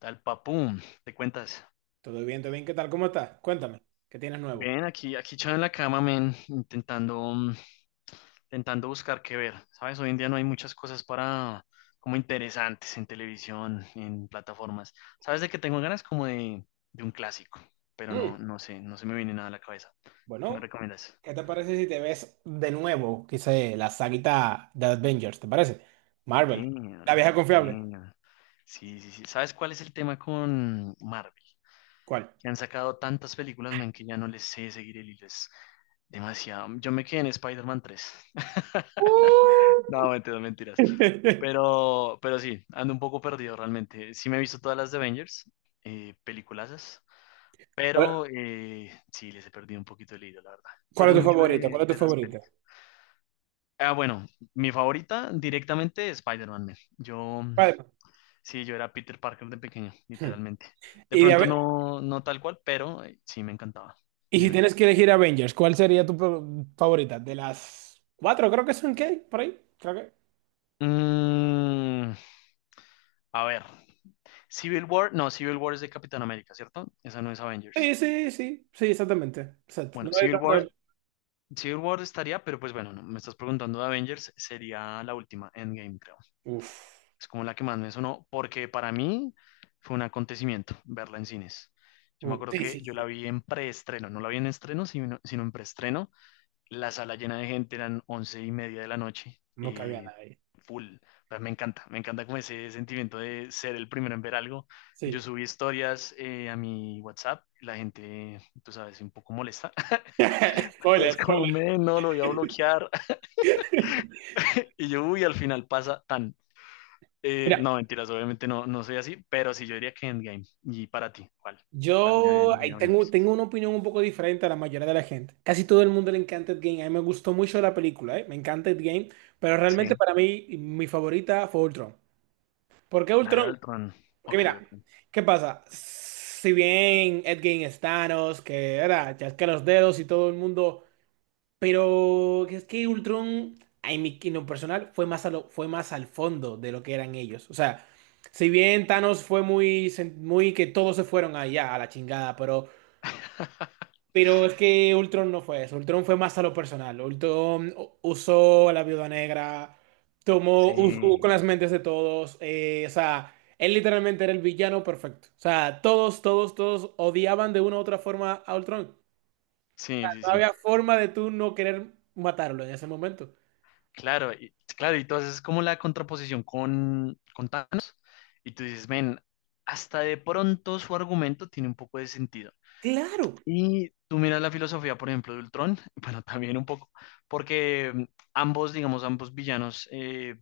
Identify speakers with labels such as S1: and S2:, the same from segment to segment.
S1: Tal papum, te cuentas.
S2: Todo bien, todo bien. ¿Qué tal? ¿Cómo estás? Cuéntame, ¿qué tienes nuevo?
S1: Ven, aquí echado en la cama, men, intentando buscar qué ver. Sabes, hoy en día no hay muchas cosas para, como interesantes en televisión, en plataformas. Sabes de que tengo ganas de un clásico, pero
S2: Mm,
S1: no sé, no se me viene nada a la cabeza. ¿Qué me
S2: Bueno,
S1: recomiendas?
S2: ¿qué te parece si te ves de nuevo, qué sé, la saguita de Avengers? ¿Te parece? Marvel, la
S1: Damn,
S2: vieja confiable.
S1: damn. Sí, sí, sí. ¿Sabes cuál es el tema con Marvel?
S2: ¿Cuál?
S1: Que han sacado tantas películas, men, que ya no les sé seguir el hilo. Es demasiado. Yo me quedé en Spider-Man 3. No, mentiras, mentiras. Pero sí, ando un poco perdido realmente. Sí me he visto todas las de Avengers, peliculazas,
S2: ¿Cuál
S1: pero sí les he perdido un poquito el hilo, la verdad. Tú
S2: cuál
S1: eres
S2: es tu
S1: mucho
S2: favorito? ¿Cuál es tu
S1: de esas
S2: favorito?
S1: pelis. Ah, bueno, mi favorita directamente es Spider-Man. Man. Yo,
S2: ¿Cuál?
S1: sí, yo era Peter Parker de pequeño,
S2: Hmm.
S1: literalmente. De
S2: Y, de
S1: pronto
S2: Ave-
S1: no, no tal cual, pero sí me encantaba.
S2: y si
S1: Dime.
S2: tienes que elegir Avengers, ¿cuál sería tu favorita? De las cuatro, creo que son, ¿qué? Por ahí, creo que.
S1: Mm, a ver, Civil War, no, Civil War es de Capitán América, ¿cierto? Esa no es Avengers.
S2: Sí, sí, sí, sí, exactamente. Exacto.
S1: Bueno,
S2: No hay tanta...
S1: Civil War estaría, pero pues bueno, no, me estás preguntando de Avengers, sería la última, Endgame, creo.
S2: Uf,
S1: Es como la que más me sonó, porque para mí fue un acontecimiento verla en cines. Yo me
S2: uf.
S1: acuerdo
S2: Sí,
S1: que
S2: sí,
S1: yo
S2: sí.
S1: la vi en preestreno, no la vi en estreno, sino en preestreno. La sala llena de gente, eran once y media de la noche,
S2: No cabía
S1: y
S2: nadie.
S1: full. Pero me encanta como ese sentimiento de ser el primero en ver algo. Yo
S2: Sí.
S1: subí historias a mi WhatsApp, la gente, tú sabes, un poco molesta.
S2: Spoiler,
S1: Entonces,
S2: spoiler.
S1: como, me, no, lo voy a bloquear. Y yo, uy, al final pasa tan.
S2: Mira,
S1: No, mentiras, obviamente no, no soy así, pero sí yo diría que Endgame. Y para ti, ¿cuál? ¿Cuál
S2: yo
S1: de
S2: ahí tengo,
S1: Avengers?
S2: tengo una opinión un poco diferente a la mayoría de la gente. Casi todo el mundo le encanta Ed Game. A mí me gustó mucho la película, ¿eh? Me encanta Ed Game. Pero realmente
S1: Sí,
S2: para mí, mi favorita fue Ultron. ¿Por qué
S1: la
S2: Ultron?
S1: era del Tron.
S2: Porque
S1: Ok,
S2: mira,
S1: ok.
S2: ¿qué pasa? Si bien Ed Game es Thanos, que era chasquea los dedos y todo el mundo. Pero es que Ultron, en mi en lo personal, fue más, fue más al fondo de lo que eran ellos. O sea, si bien Thanos fue muy, muy que todos se fueron allá a la chingada, pero es que Ultron no fue eso. Ultron fue más a lo personal. Ultron usó a la Viuda Negra, tomó, sí, usó
S1: Sí,
S2: con las mentes de todos. O sea, él literalmente era el villano perfecto. O sea, todos odiaban de una u otra forma a Ultron.
S1: sí, sí,
S2: No
S1: sí.
S2: había forma de tú no querer matarlo en ese momento.
S1: Claro, y, claro, y tú haces como la contraposición con Thanos, y tú dices, ven, hasta de pronto su argumento tiene un poco de sentido.
S2: Claro,
S1: Y tú miras la filosofía, por ejemplo, de Ultron, bueno, también un poco, porque ambos, digamos, ambos villanos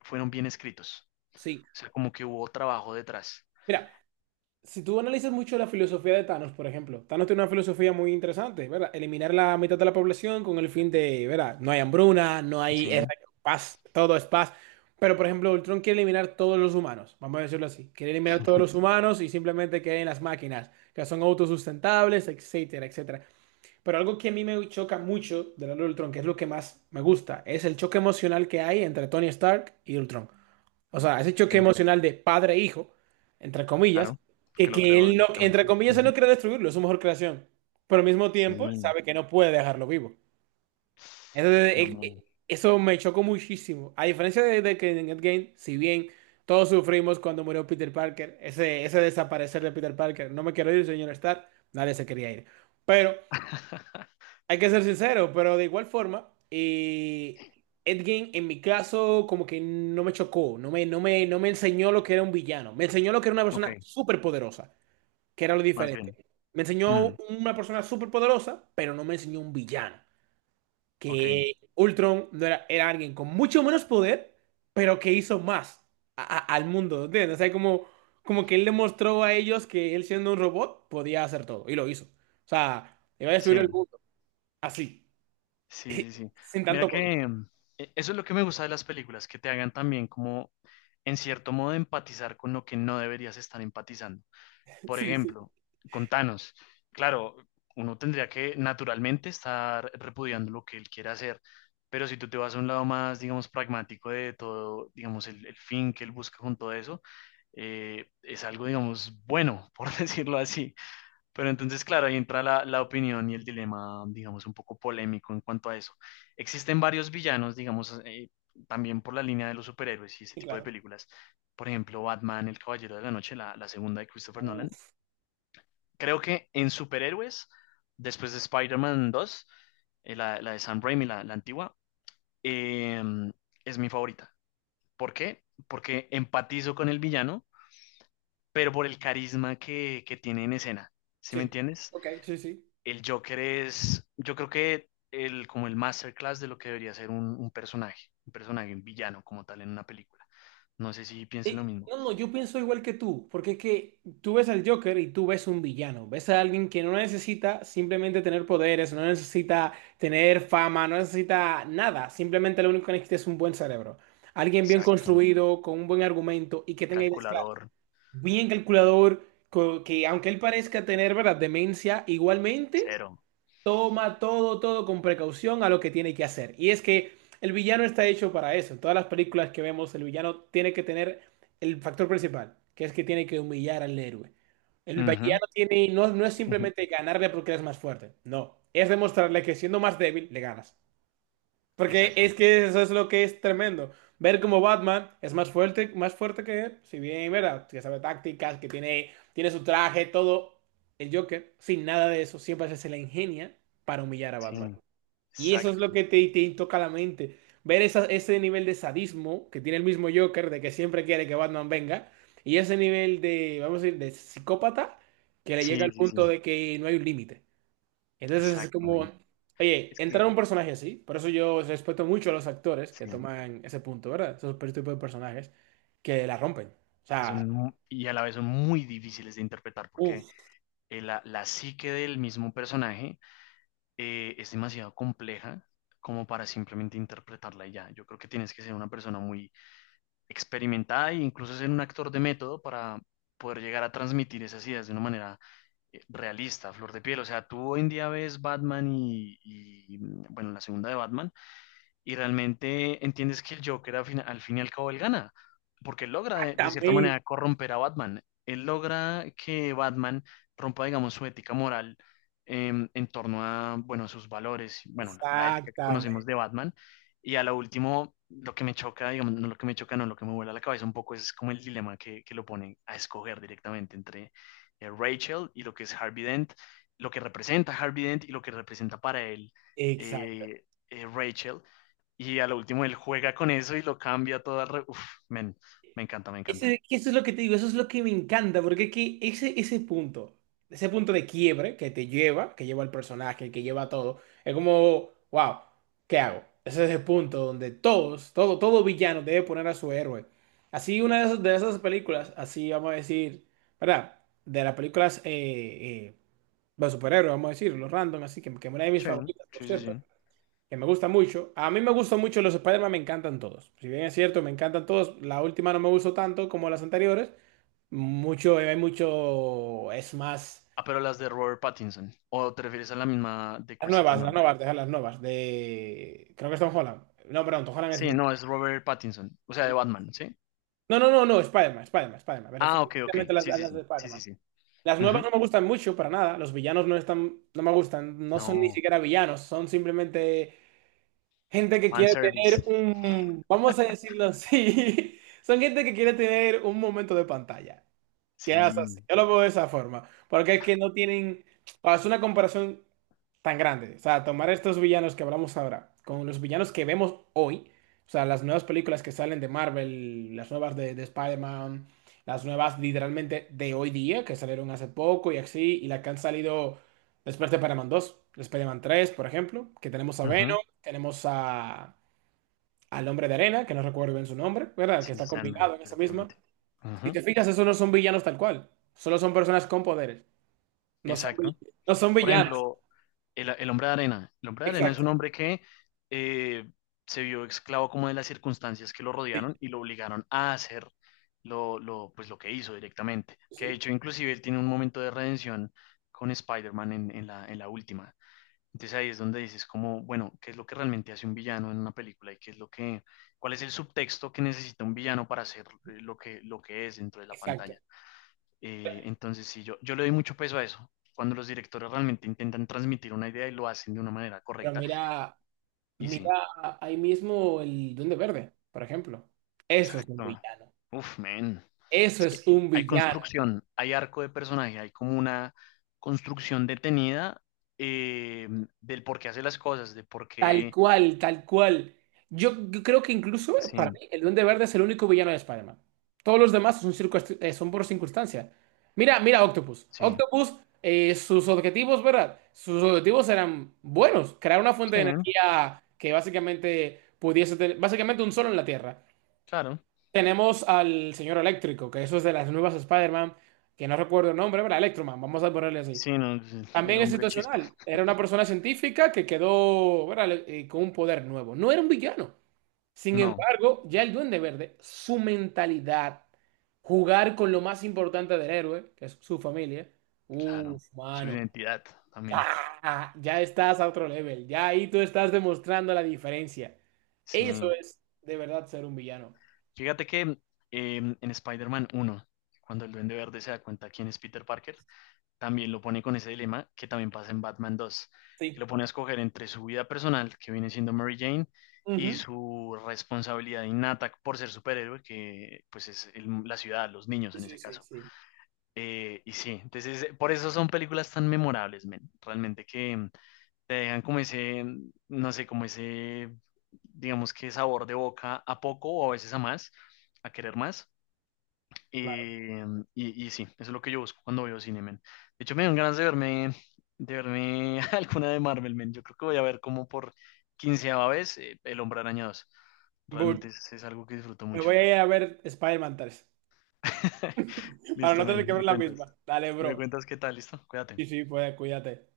S1: fueron bien escritos.
S2: sí.
S1: O sea, como que hubo trabajo detrás.
S2: Mira, si tú analizas mucho la filosofía de Thanos, por ejemplo, Thanos tiene una filosofía muy interesante, ¿verdad? Eliminar la mitad de la población con el fin de, ¿verdad? No hay hambruna, no
S1: Sí,
S2: hay
S1: ok,
S2: paz, todo es paz. Pero, por ejemplo, Ultron quiere eliminar todos los humanos, vamos a decirlo así. Quiere eliminar todos los humanos y simplemente queden las máquinas, que son autosustentables, etcétera, etcétera. Pero algo que a mí me choca mucho de la ley de Ultron, que es lo que más me gusta, es el choque emocional que hay entre Tony Stark y Ultron. O sea, ese choque emocional de padre-hijo, entre comillas,
S1: claro,
S2: que,
S1: porque lo
S2: que
S1: creó
S2: él no, entre
S1: directamente.
S2: comillas, él
S1: Ujú,
S2: no quiere destruirlo, es su mejor creación. Pero al mismo
S1: sí,
S2: tiempo, él sabe que no puede dejarlo vivo. Entonces,
S1: fenómeno.
S2: eso me chocó muchísimo. A diferencia de que en Endgame, si bien todos sufrimos cuando murió Peter Parker, ese desaparecer de Peter Parker, no me quiero ir, señor Stark, nadie se quería ir. Pero hay que ser sincero, pero de igual forma, Ed Gein, en mi caso como que no me chocó, no me enseñó lo que era un villano, me enseñó lo que era una
S1: Ok,
S2: persona súper poderosa, que era lo
S1: más
S2: diferente.
S1: bien.
S2: Me enseñó
S1: Mm,
S2: una persona súper poderosa, pero no me enseñó un villano,
S1: ok,
S2: que Ultron no era, era alguien con mucho menos poder, pero que hizo más al mundo, ¿entiendes? O sea, como, como que él demostró a ellos que él siendo un robot podía hacer todo, y lo hizo. O sea, iba a destruir el
S1: sí,
S2: mundo, así.
S1: sí, sí, sí.
S2: Sin
S1: Mira
S2: tanto poder.
S1: que eso es lo que me gusta de las películas, que te hagan también como, en cierto modo, empatizar con lo que no deberías estar empatizando. Por
S2: Sí, sí,
S1: ejemplo, contanos, claro, uno tendría que naturalmente estar repudiando lo que él quiere hacer, pero si tú te vas a un lado más, digamos, pragmático de todo, digamos, el fin que él busca con todo eso, es algo, digamos, bueno, por decirlo así. Pero entonces, claro, ahí entra la opinión y el dilema, digamos, un poco polémico en cuanto a eso. Existen varios villanos, digamos, también por la línea de los superhéroes y ese
S2: sí,
S1: tipo de
S2: claro.
S1: películas. Por ejemplo, Batman, El Caballero de la Noche, la segunda de Christopher Nolan
S2: Uf,
S1: creo que en superhéroes, después de Spider-Man 2, la de Sam Raimi, la antigua, eh, es mi favorita. ¿Por qué? Porque empatizo con el villano, pero por el carisma que tiene en escena. ¿Sí me
S2: sí,
S1: entiendes?
S2: ok, sí, sí.
S1: El Joker es, yo creo que el, como el masterclass de lo que debería ser un personaje, un villano como tal en una película. No sé si piensen lo mismo.
S2: No, no, yo pienso igual que tú, porque es que tú ves al Joker y tú ves un villano, ves a alguien que no necesita simplemente tener poderes, no necesita tener fama, no necesita nada, simplemente lo único que necesita es un buen cerebro, alguien bien
S1: Exacto.
S2: construido, con un buen argumento y que tenga ideas claras,
S1: Calculador,
S2: bien calculador, que aunque él parezca tener, ¿verdad?, demencia, igualmente
S1: cero.
S2: toma todo, todo con precaución a lo que tiene que hacer. Y es que el villano está hecho para eso. En todas las películas que vemos, el villano tiene que tener el factor principal, que es que tiene que humillar al héroe. El
S1: Ujú,
S2: villano tiene, no, no es
S1: ujú.
S2: simplemente ganarle porque eres más fuerte. No, es demostrarle que siendo más débil, le ganas. Porque es
S1: Exacto.
S2: que eso es lo que es tremendo. Ver cómo Batman es más fuerte que él, si bien, ¿verdad? Que sabe tácticas, que tiene, tiene su traje, todo. El Joker, sin nada de eso, siempre se la ingenia para humillar a Batman.
S1: Sí,
S2: Y eso es
S1: exacto.
S2: lo que te toca la mente. Ver ese nivel de sadismo que tiene el mismo Joker, de que siempre quiere que Batman venga, y ese nivel de, vamos a decir, de psicópata, que le llega
S1: Sí,
S2: al
S1: sí,
S2: punto
S1: sí,
S2: de que no hay un límite. Entonces es
S1: exacto,
S2: como,
S1: men.
S2: oye,
S1: Es
S2: entrar a
S1: que,
S2: un personaje así, por eso yo respeto mucho a los actores que
S1: sí,
S2: toman ese punto, ¿verdad? Esos tipos de personajes que la rompen. O
S1: que
S2: sea,
S1: son, y a la vez son muy difíciles de interpretar porque
S2: uff,
S1: la psique del mismo personaje es demasiado compleja como para simplemente interpretarla y ya. Yo creo que tienes que ser una persona muy experimentada e incluso ser un actor de método para poder llegar a transmitir esas ideas de una manera realista, a flor de piel. O sea, tú hoy en día ves Batman bueno, la segunda de Batman y realmente entiendes que el Joker al fin y al cabo él gana, porque él logra de cierta
S2: exactamente,
S1: manera corromper a Batman. Él logra que Batman rompa, digamos, su ética moral en torno a, bueno, a sus valores, bueno, la ética que conocemos
S2: exactamente,
S1: de Batman. Y a lo último, lo que me choca, digamos, no lo que me choca, no, lo que me vuela la cabeza un poco es como el dilema que lo ponen a escoger directamente entre Rachel y lo que es Harvey Dent, lo que representa Harvey Dent y lo que representa para él
S2: exactamente.
S1: eh, Rachel, y a lo último él juega con eso y lo cambia todo al Uf, men, me encanta, me encanta.
S2: Que eso es lo que te digo, eso es lo que me encanta, porque es que ese, ese punto de quiebre que te lleva, que lleva al personaje, que lleva a todo, es como, wow, ¿qué hago? Ese es el punto donde todos, todo, todo villano debe poner a su héroe. Así una de esas películas, así vamos a decir, ¿verdad? De las películas de superhéroes, vamos a decir, los random, así que una de mis
S1: Sí.
S2: favoritas, por
S1: Sí, sí,
S2: cierto
S1: sí.
S2: que me gusta mucho. A mí me gustan mucho los Spider-Man, me encantan todos. Si bien es cierto, me encantan todos. La última no me gustó tanto como las anteriores. Mucho, hay mucho, es más.
S1: Ah, pero las de Robert Pattinson. ¿O te refieres a la misma de Christopher
S2: Las
S1: Nolan?
S2: nuevas, dejar las nuevas. De. Creo que es Tom Holland. No, perdón, Tom Holland
S1: Sí,
S2: es.
S1: no, es Robert Pattinson. O sea, de Batman, ¿sí?
S2: No, no, no, no, Spider-Man, Spider-Man, Spider-Man. Me refiero
S1: Ah, ok, ok.
S2: especialmente
S1: Sí,
S2: a
S1: sí,
S2: las
S1: sí.
S2: de
S1: Sí, sí,
S2: Spider-Man.
S1: sí.
S2: Las nuevas
S1: Ujú.
S2: no me gustan mucho, para nada. Los villanos no están, no me gustan. No son ni
S1: No,
S2: siquiera villanos, son simplemente gente que quiere
S1: fanservice.
S2: tener un, vamos a decirlo así, son gente que quiere tener un momento de pantalla. Quedas así.
S1: Sí.
S2: Yo lo veo de esa forma. Porque es que no tienen. O sea, es una comparación tan grande. O sea, tomar estos villanos que hablamos ahora con los villanos que vemos hoy. O sea, las nuevas películas que salen de Marvel, las nuevas de Spider-Man, las nuevas literalmente de hoy día, que salieron hace poco y así, y las que han salido después de Spider-Man 2, de Spider-Man 3, por ejemplo, que tenemos a
S1: Ujú.
S2: Venom, tenemos a, al Hombre de Arena, que no recuerdo bien su nombre, ¿verdad? Que
S1: Sí,
S2: está
S1: Sandman,
S2: combinado en esa misma.
S1: directamente.
S2: Si
S1: Ujú.
S2: te fijas, esos no son villanos tal cual. Solo son personas con poderes. No son,
S1: Exacto.
S2: no son
S1: Por
S2: villanos.
S1: ejemplo, el hombre de arena. El hombre de arena es
S2: Exacto.
S1: un hombre que eh, se vio esclavo como de las circunstancias que lo
S2: Sí,
S1: rodearon y lo obligaron a hacer pues, lo que hizo directamente. Que de
S2: sí,
S1: hecho, inclusive, él tiene un momento de redención con Spider-Man en en la última. Entonces ahí es donde dices como, bueno, ¿qué es lo que realmente hace un villano en una película y qué es lo que, cuál es el subtexto que necesita un villano para hacer lo que es dentro de la pantalla?
S2: exacto.
S1: Entonces, sí, yo le doy mucho peso a eso. Cuando los directores realmente intentan transmitir una idea y lo hacen de una manera
S2: Pero
S1: correcta,
S2: mira,
S1: y
S2: mira
S1: sí,
S2: ahí mismo el Duende Verde, por ejemplo. Eso es un
S1: exacto.
S2: villano.
S1: Uf, man.
S2: Eso
S1: Es
S2: es
S1: que
S2: un
S1: hay
S2: villano.
S1: construcción, hay arco de personaje, hay como una construcción detenida eh, del por qué hace las cosas, de por
S2: Tal
S1: qué.
S2: cual, tal cual. Yo creo que incluso
S1: Sí,
S2: para mí el Duende Verde es el único villano de Spider-Man. Todos los demás son, son por circunstancia. Mira, mira Octopus.
S1: sí,
S2: Octopus, sus objetivos, ¿verdad? Sus objetivos eran buenos. Crear una fuente
S1: sí,
S2: de energía que básicamente pudiese tener, básicamente un sol en la Tierra.
S1: claro.
S2: Tenemos al señor Eléctrico, que eso es de las nuevas Spider-Man, que no recuerdo el nombre, ¿verdad? Electroman, vamos a ponerle así.
S1: Sí, no, el
S2: También es
S1: hombre chispa.
S2: situacional. Era una persona científica que quedó, ¿verdad? Con un poder nuevo. No era un villano. Sin
S1: No,
S2: embargo, ya el Duende Verde, su mentalidad, jugar con lo más importante del héroe, que es su familia.
S1: claro.
S2: Uf,
S1: Su
S2: mano.
S1: identidad también.
S2: Ah, ya estás a otro level. Ya ahí tú estás demostrando la diferencia. Eso
S1: Sí.
S2: es de verdad ser un villano.
S1: Fíjate que en Spider-Man 1, cuando el Duende Verde se da cuenta quién es Peter Parker, también lo pone con ese dilema que también pasa en Batman 2, que
S2: Sí.
S1: lo pone a escoger entre su vida personal, que viene siendo Mary Jane, y
S2: Ujú.
S1: su responsabilidad innata por ser superhéroe, que pues es la ciudad, los niños
S2: Sí,
S1: en ese
S2: sí, sí,
S1: caso.
S2: sí.
S1: Y sí, entonces, por eso son películas tan memorables, men. Realmente que te dejan como ese, no sé, como ese, digamos que sabor de boca a poco o a veces a más, a querer más.
S2: Claro.
S1: Eh, y, y sí, eso es lo que yo busco cuando veo cine, men. De hecho, me dan ganas de verme alguna de Marvel, men. Yo creo que voy a ver como por quinceava vez El Hombre Araña 2.
S2: Bu-
S1: Realmente es algo que disfruto
S2: Me
S1: mucho.
S2: voy a ir a ver Spider-Man 3 para
S1: Listo,
S2: no tener
S1: men,
S2: que ver
S1: me
S2: la
S1: cuentas.
S2: misma. Dale,
S1: Me
S2: bro.
S1: cuentas qué tal, listo. Cuídate.
S2: Sí, sí, pues cuídate.